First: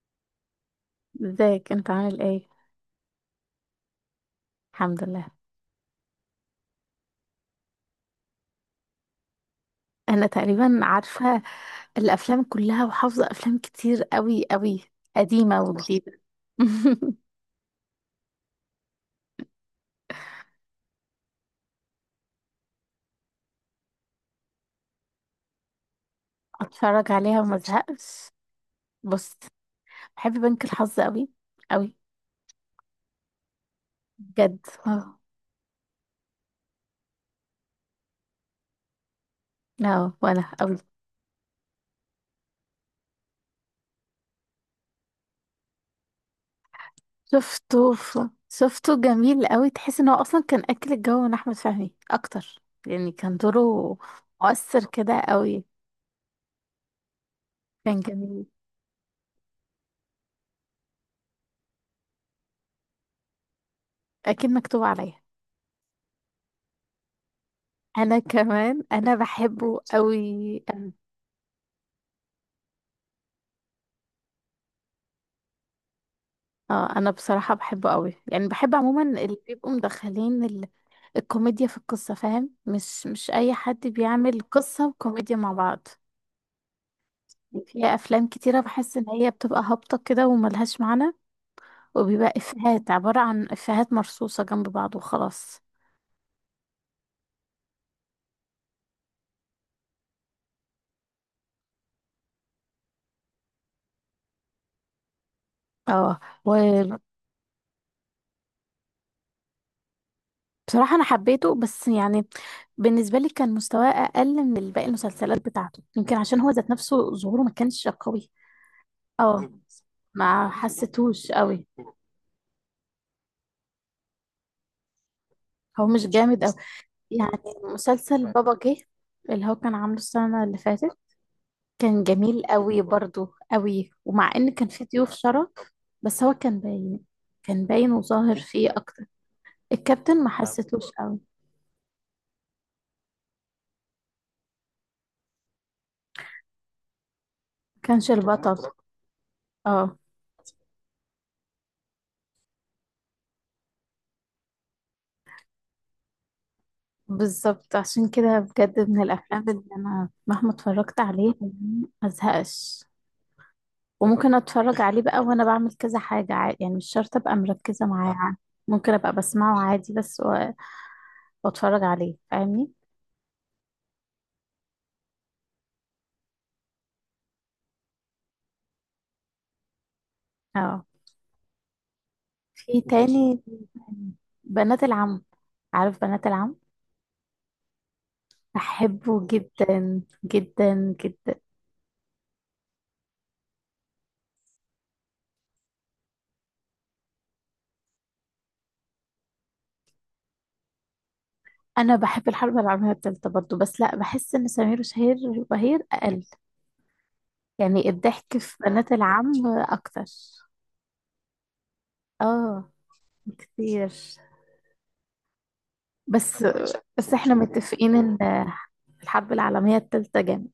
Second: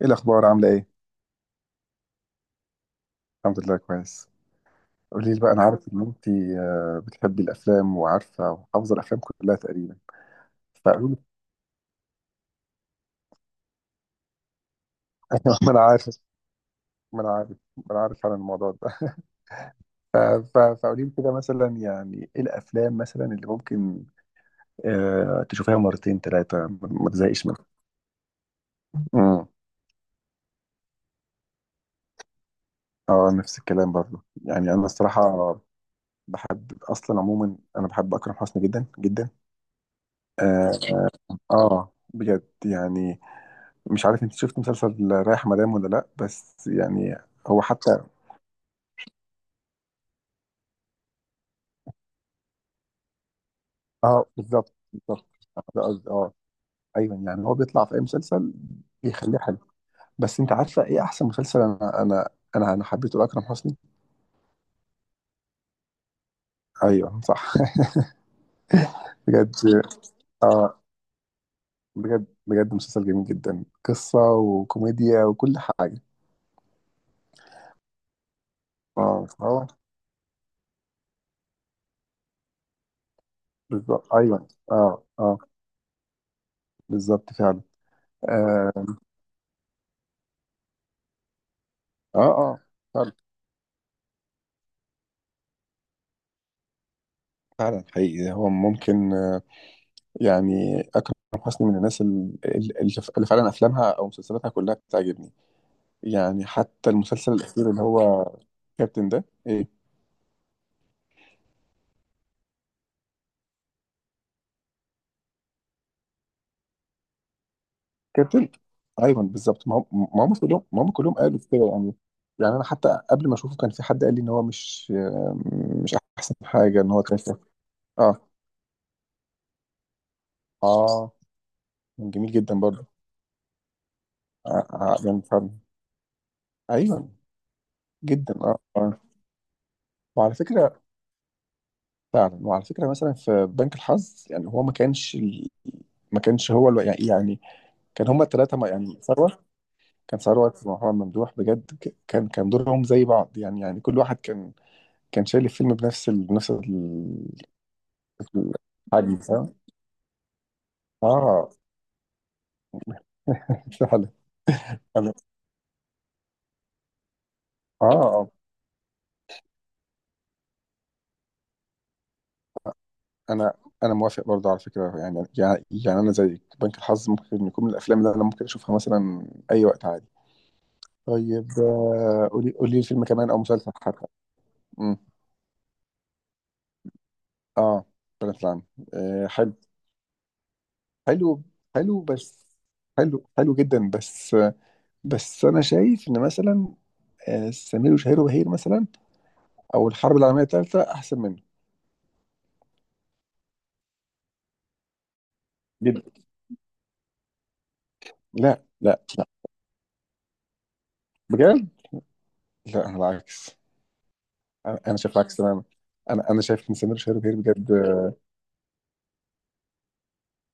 ايه الاخبار؟ عامله ايه؟ ازيك انت عامل ايه؟ الحمد لله كويس. الحمد لله. قولي لي بقى، انا عارف ان انت بتحبي الافلام وعارفه وحافظه الافلام كلها تقريبا، انا تقريبا فقولي لي. عارفه الافلام كلها وحافظه افلام كتير قوي قوي، قديمه ما انا عارف، وجديده. ما انا عارف ما انا عارف عن الموضوع ده. ف- فقولي لي كده مثلا، يعني ايه الافلام مثلا اللي ممكن تشوفيها مرتين ثلاثه ما اتفرج عليها تزهقش وما منها؟ ازهقش. بص، امم بحب بنك الحظ قوي قوي، اه، نفس الكلام برضه، بجد يعني انا اه. الصراحه بحب اصلا عموما، انا بحب اكرم حسني جدا جدا. اه، وانا اه، قوي. بجد يعني. مش عارف انت شفت مسلسل رايح مدام ولا لا، بس يعني هو حتى، شفته جميل قوي، تحس ان هو اصلا كان اكل الجو من احمد فهمي اكتر. يعني كان دوره اه بالظبط مؤثر كده بالظبط، قوي. ده قصدي اه. ايوه يعني هو بيطلع في اي كان جميل. مسلسل بيخليه حلو. بس انت عارفه ايه احسن مسلسل انا حبيته لاكرم حسني؟ اكيد مكتوب عليا. ايوه صح. انا كمان انا بجد بحبه قوي. اه، بجد بجد مسلسل جميل جدا، قصه وكوميديا وكل حاجه. اه، انا بصراحة بحبه قوي، يعني بحب عموما اه اللي اه بيبقوا مدخلين الكوميديا في القصة، فاهم؟ مش اي حد بالظبط، بيعمل ايوه قصة اه وكوميديا اه مع بعض. بالظبط فعلا. يعني في افلام كتيرة اه، بحس ان هي بتبقى هابطة كده وملهاش معنى، اه, وبيبقى آه. افيهات فعلا، عبارة عن افيهات مرصوصة جنب بعض وخلاص. فعلا حقيقي هو ممكن يعني أكرم حسني من الناس اللي فعلا أفلامها أو مسلسلاتها كلها بتعجبني. اه، يعني حتى وبصراحة المسلسل الأخير اللي هو كابتن ده، إيه انا حبيته بس يعني بالنسبة لي كان مستواه اقل من باقي المسلسلات بتاعته، يمكن عشان هو ذات نفسه ظهوره ما كانش قوي. كابتن؟ أيوه اه، بالظبط. ما هم ما هم ما كلهم ما هم كلهم حسيتهوش قالوا قوي. كده يعني. يعني أنا حتى قبل ما أشوفه كان في حد قال لي إن هو مش، هو مش مش أحسن جامد قوي. حاجة إن هو كان. يعني آه مسلسل بابا جه اللي هو كان عامله السنة اللي فاتت آه كان كان جميل جميل جدا قوي برضه. برضو قوي، ومع ان كان فيه ضيوف يعني شرف. فعلا. بس هو كان باين، أيوه كان باين جدا، وظاهر آه فيه آه اكتر. الكابتن ما وعلى فكرة، حسيتهوش قوي، فعلا وعلى فكره مثلا في بنك الحظ، يعني هو ما كانش ما كانش هو يعني يعني كان كانش هما الثلاثه، البطل. ما يعني ثروت، اه كان ثروت ومحمد ممدوح بجد، كان كان دورهم زي بعض، يعني يعني كل واحد كان كان شايل الفيلم بنفس بالظبط، عشان كده بجد من الحجم، الافلام فاهم؟ اللي انا مهما اتفرجت عليه اه ما ازهقش. فعلا. وممكن اتفرج عليه انا بقى وانا بعمل كذا حاجة عادي، يعني مش شرط ابقى مركزة اه معاه اه يعني. ممكن ابقى بسمعه عادي بس واتفرج عليه، فاهمني؟ انا انا موافق برضه على فكره، يعني يعني يعني انا زي بنك الحظ ممكن يكون من الافلام اللي انا ممكن اشوفها مثلا اي وقت عادي. اه، طيب قولي في قولي ماشي لي فيلم كمان او تاني: مسلسل حتى. بنات العم. عارف بنات العم؟ اه، بنات العم. بحبه آه حلو، جدا جدا جدا. حلو، حلو بس، حلو جدا، بس بس انا شايف ان مثلا سمير وشهير وبهير مثلا، او الحرب العالميه الثالثه احسن منه انا بحب الحرب العالميه الثالثه برضو، بس لا، بحس ان سمير وشهير وبهير جدا. اقل. يعني الضحك في لا بنات لا العم اكتر، بجد، اه، لا انا العكس، كتير. أنا شايف العكس تماما. انا بس شايف ان سمير بس وشهير احنا وبهير بجد. متفقين ان الحرب العالمية التالتة جامد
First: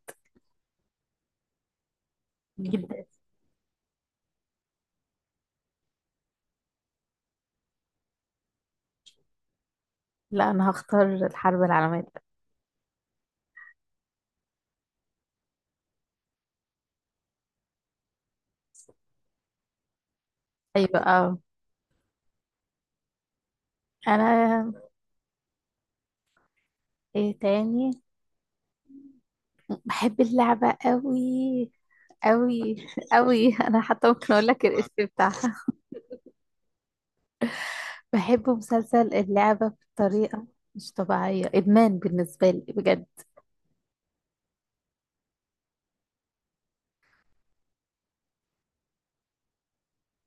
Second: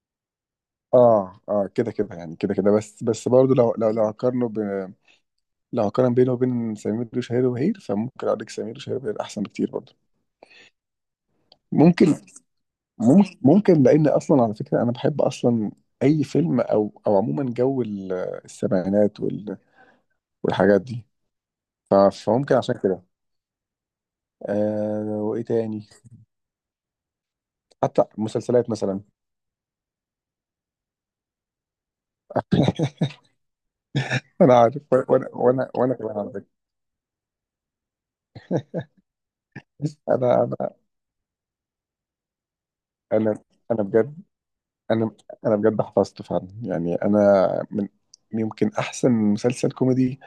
اه كده كده، يعني كده كده بس، جدا. بس برضه لو لو لو هقارن بينه وبين سمير وشهير وبهير، فممكن اقول لك سمير وشهير وبهير احسن بكتير برضه. لا، أنا هختار الحرب العالمية ممكن، التالتة. ممكن لان اصلا على فكره انا بحب اصلا اي فيلم او عموما جو السبعينات والحاجات أيوة دي. اه. فممكن عشان كده. أنا آه، وايه تاني؟ إيه تاني؟ حتى مسلسلات مثلا. بحب اللعبة قوي قوي قوي. أنا حتى ممكن أقول انا لك عارف، الاسم وانا بتاعها. وانا وانا كمان على فكره. بحب مسلسل اللعبة انا بطريقة انا مش طبيعية، إدمان بالنسبة لي بجد. انا انا بجد، انا انا بجد حفظت فعلا، يعني انا من، يمكن احسن مسلسل كوميدي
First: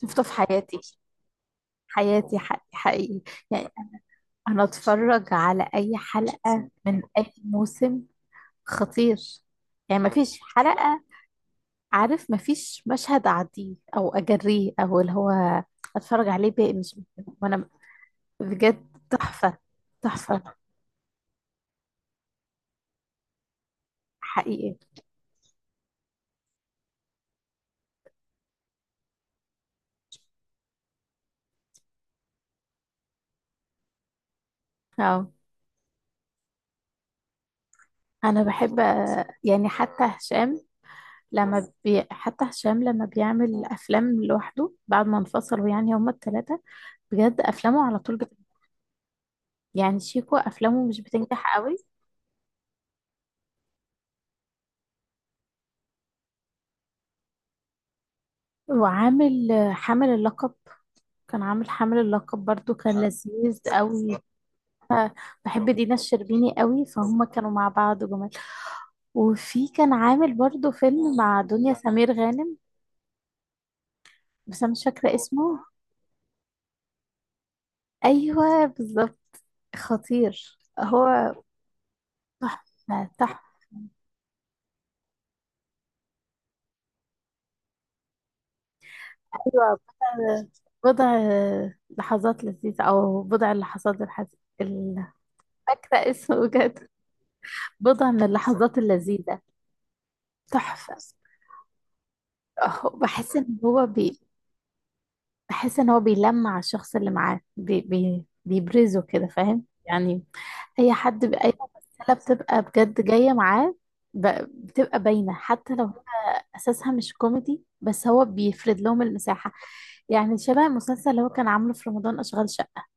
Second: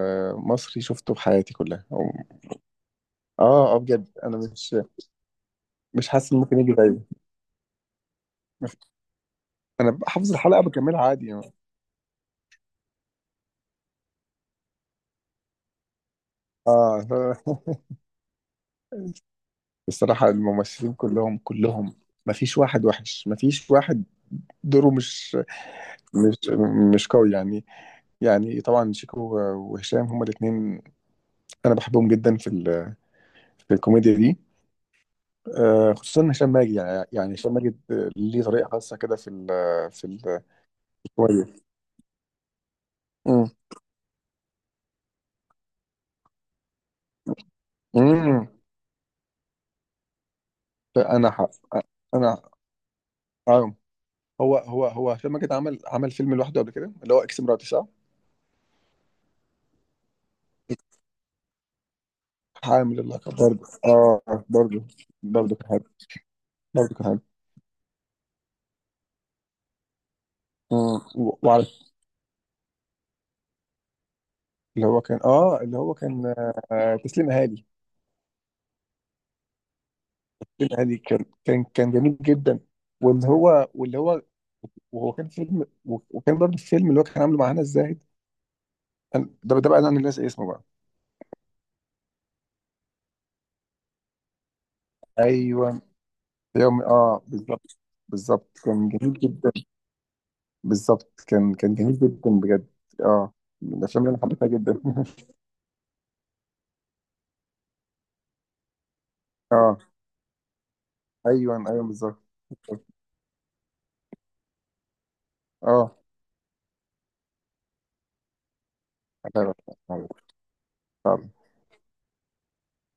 شفته في حياتي، مصري شفته في حياتي كلها حياتي حقيقي، حقيقي. يعني اه اه بجد، انا أنا مش أتفرج على أي مش حاسس ان ممكن حلقة يجي زيه. من أي موسم. خطير. يعني حافظ مفيش الحلقه بكملها حلقة، عادي يعني. عارف؟ مفيش مشهد اعديه او اجريه او اللي هو اتفرج عليه بقى، مش اه وانا. بجد تحفة، الصراحه تحفة الممثلين كلهم، ما فيش واحد وحش، ما فيش واحد حقيقي. دوره مش مش قوي يعني. يعني طبعا شيكو وهشام، هما الاثنين انا بحبهم جدا في الكوميديا دي. اه، خصوصا هشام ماجد، يعني يعني هشام ماجد انا ليه طريقه بحب، خاصه كده في يعني حتى في ال- في الكوميديا. حتى هشام لما امم بيعمل افلام لوحده بعد ما انفصلوا، يعني هما الثلاثة بجد افلامه على طول امم يعني شيكو افلامه مش انا حق بتنجح قوي. انا آه. هو هو هشام ماجد عمل، عمل فيلم لوحده قبل كده، اللي هو اكس مراتي صح؟ وعامل حامل اللقب. كان عامل حامل اللقب برضو، حامل كان اللقب لذيذ برضه، قوي. اه برضه، برضه كان بحب حامل دينا الشربيني قوي، برضه كان حامل فهم كانوا مع بعض جمال. وفي كان عامل برضو فيلم مع وعلى، دنيا سمير غانم، بس انا مش اللي هو فاكرة كان اسمه. اه، اللي هو كان تسليم اهالي. ايوه بالظبط. خطير تسليم اهالي كان هو، كان كان جميل جدا. تحفة واللي تحفة. هو، واللي هو، وهو كان فيلم وكان برضه الفيلم اللي هو كان عامله مع هنا الزاهد. ده بقى ايوه انا اللي ناسي بضع اسمه بقى. بضع لحظات لذيذة، او بضع ال- ايوه، فاكرة اسمه يوم، بجد. اه بالظبط. بضع من بالظبط اللحظات كان جميل اللذيذة. جدا، تحفة. بالظبط كان جميل جدا بجد. أهو، اه، من الافلام اللي انا حبيتها جدا بحس ان هو بيلمع على الشخص اللي معاه، بي بي بيبرزه كده، فاهم اه، يعني؟ اي حد، اي ايوه ممثله بالظبط. بتبقى بجد جايه معاه، ب- بتبقى باينه حتى لو اه هي اساسها مش كوميدي، بس هو بيفرد لهم المساحه. يعني شبه المسلسل اللي فعلا. هو كان عامله في رمضان، اشغال شقه.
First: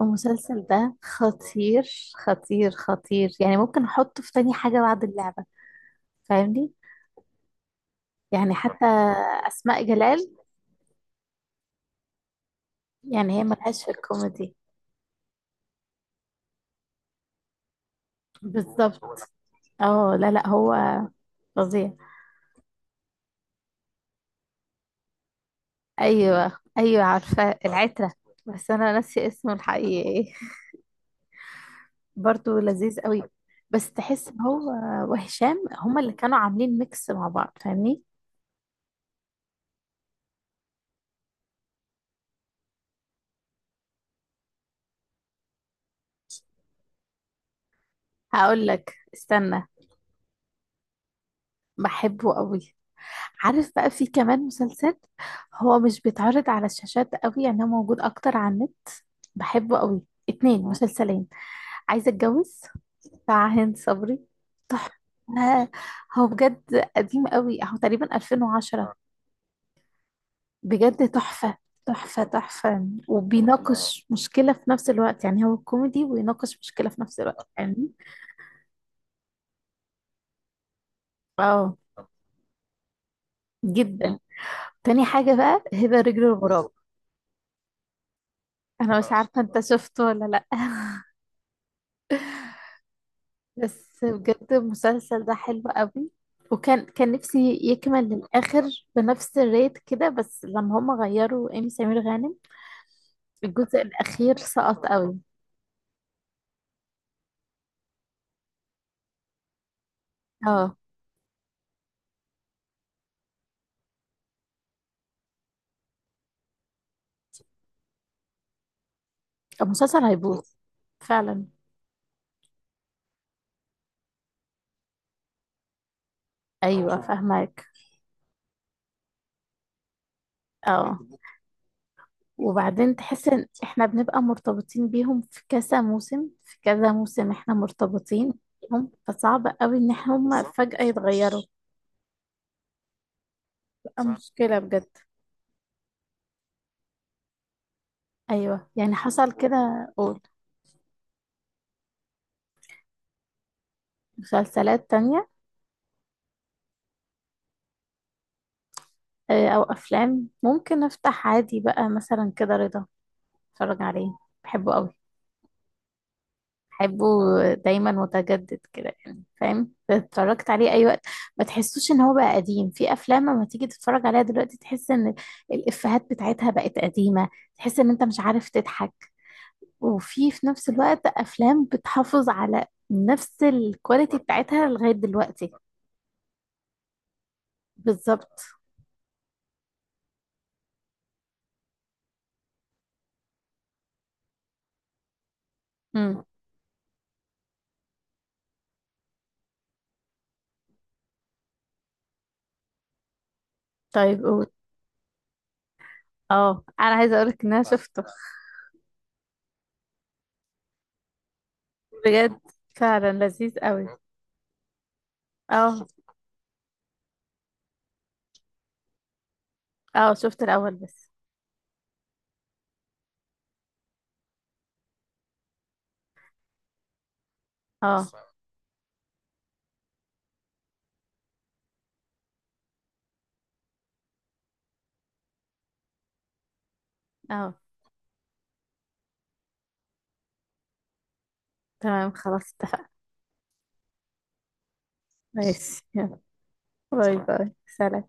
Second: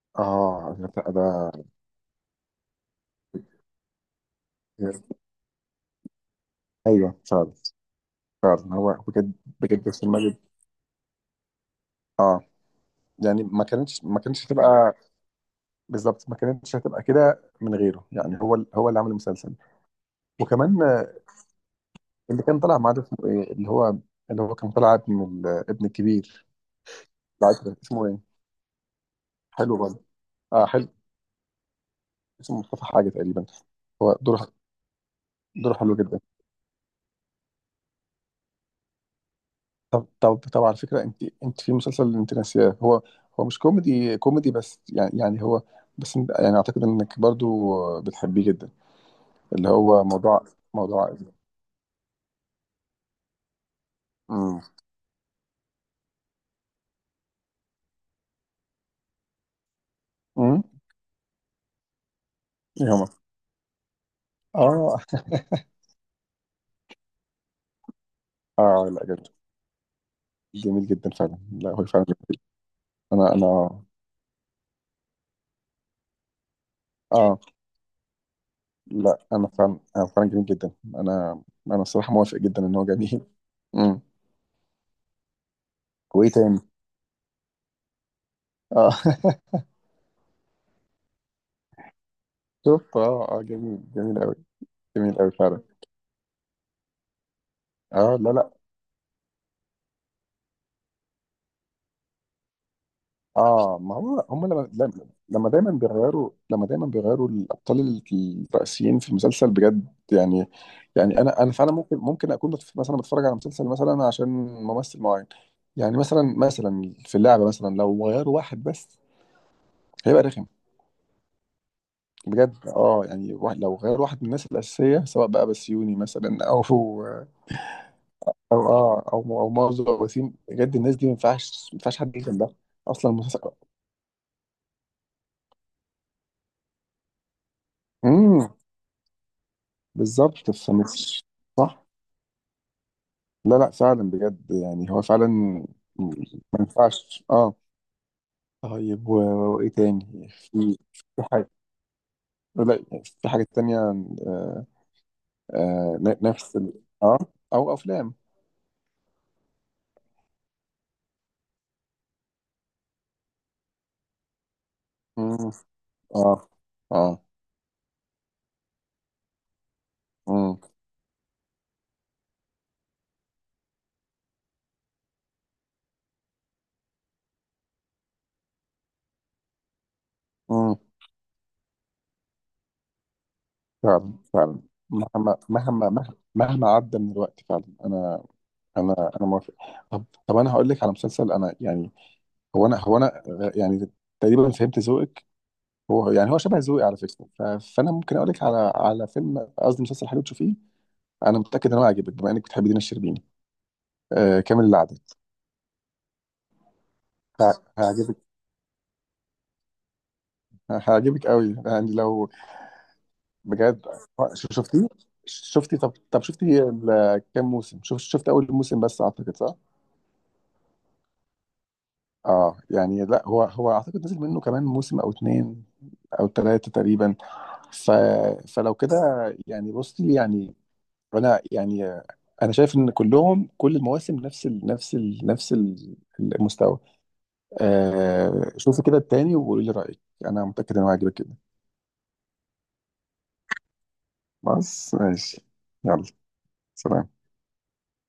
المسلسل اه ده لا، ده خطير، خطير خطير، يعني ممكن احطه في تاني حاجه بعد اللعبه، فاهمني؟ ايوه فعلا. يعني فعلا حتى هو بجد، اسماء بجد السينما جلال، دي اه. يعني يعني هي ما ملهاش في كانتش ما كانتش الكوميدي. هتبقى، بالظبط ما كانتش هتبقى كده من غيره، يعني هو هو اللي بالظبط. عمل المسلسل. اه لا لا، هو وكمان فظيع. اللي كان طالع معاه ده اسمه ايه؟ اللي هو، اللي هو كان طالع ابن ابن الكبير، ايوه ايوه، عارفه العترة اسمه العترة. ايه؟ بس انا ناسيه اسمه حلو الحقيقي برضه، ايه. اه حلو. برضه اسمه مصطفى لذيذ حاجه قوي. تقريبا. بس هو تحس ان دوره، هو وهشام دوره حلو هما اللي جدا. كانوا عاملين ميكس مع بعض، فاهمني؟ طب على فكرة انت، انت في مسلسل انت ناسياه، هو هو مش كوميدي كوميدي، بس يعني يعني هو، بس انت يعني اعتقد انك برضو بتحبيه هقول جدا، لك استنى. اللي هو موضوع، موضوع عائلي. بحبه قوي. عارف بقى في كمان امم مسلسل، هو مش بيتعرض على الشاشات قوي يعني، هو موجود اكتر على النت. بحبه قوي. اتنين امم مسلسلين: عايزه اتجوز ايه هما؟ بتاع هند صبري. تحفة. اه هو بجد قديم قوي، هو تقريبا اه 2010. لا جميل، جميل بجد جدا فعلا، تحفة، لا هو فعلا تحفة جميل. تحفة. انا انا وبيناقش مشكلة في نفس الوقت، يعني هو كوميدي ويناقش مشكلة في نفس اه الوقت يعني. لا، انا فعلا جميل جدا، انا اه، انا الصراحة موافق جدا ان هو جميل. امم، جدا. تاني حاجة بقى: هبة رجل وايه تاني؟ الغراب. اه انا مش عارفة انت شفته ولا لا. شوف، اه جميل، بس جميل قوي، بجد جميل المسلسل قوي ده فعلا. حلو قوي. وكان، كان نفسي يكمل اه لا لا. للآخر بنفس الريت كده، بس لما هم غيروا إيمي سمير غانم اه، الجزء ما هو الأخير هم لما، سقط لما قوي. لما دايما بيغيروا، لما دايما بيغيروا الابطال الرئيسيين في المسلسل بجد يعني. اه، يعني انا فعلا ممكن، ممكن اكون مثلا بتفرج على مسلسل مثلا عشان ممثل معين. يعني مثلا في اللعبه مثلا لو غيروا واحد بس، المسلسل هيبقى هيبوظ. رخم فعلا. بجد. اه يعني واحد، لو غير واحد من الناس الاساسيه، سواء بقى بسيوني مثلا او أيوة او فاهمك. اه او مازو او وسيم، بجد الناس اه، دي ما ينفعش حد يجي جنبها. وبعدين اصلا تحس المسلسل، إن إحنا بنبقى مرتبطين بيهم في كذا موسم، في كذا موسم إحنا مرتبطين امم، بيهم، فصعب قوي إن إحنا هما بالظبط بالظبط فجأة فمش، يتغيروا. صح. لا بتبقى صح فعلا بجد، مشكلة بجد. يعني هو فعلا ما ينفعش اه. أيوة، يعني طيب حصل كده. وايه قول. تاني في؟ في حاجه، لا في حاجه تانية، آه مسلسلات تانية؟ آه نفس اه، او افلام. أو أفلام ممكن أفتح عادي بقى مثلا كده رضا، أتفرج عليه. بحبه قوي، مم. اه بحبه، اه دايما متجدد كده، يعني فاهم؟ اتفرجت مم. عليه اي وقت، ما تحسوش ان هو بقى قديم. في افلام لما تيجي تتفرج عليها دلوقتي تحس ان الافيهات بتاعتها بقت قديمة، تحس ان انت مش عارف تضحك. وفي نفس مم. الوقت افلام بتحافظ على نفس فعلا، الكواليتي فعلا بتاعتها لغاية مهما، دلوقتي. مهما عدى من الوقت، فعلا انا بالظبط. انا انا موافق. طب، انا هقول لك على مسلسل انا يعني، هو انا يعني تقريبا فهمت ذوقك، هو امم يعني هو شبه ذوقي على فكره. فانا ممكن اقول لك على، على فيلم، قصدي مسلسل حلو تشوفيه. انا متاكد ان هو هيعجبك، بما انك بتحبي دينا الشربيني. طيب آه، قول. كامل العدد. اه، انا عايزة اقولك ان انا شفته. هيعجبك، هيعجبك قوي يعني لو، بجد فعلا لذيذ بجد. قوي. شفتيه، شفتي؟ اه طب شفتي كام موسم شفت؟ شفت اول موسم بس اعتقد، صح؟ اه، شفت الاول بس. اه يعني لا، هو اعتقد نزل منه كمان موسم او اتنين او ثلاثه تقريبا، ف... اه فلو كده، يعني بصي يعني، فانا يعني انا شايف ان كلهم، كل المواسم نفس المستوى. اه، آه شوفي كده التاني وقولي لي رايك، انا متاكد انه هيعجبك كده. تمام خلاص اتفقنا. بس ماشي. ماشي. يلا، سلام. باي باي، سلام.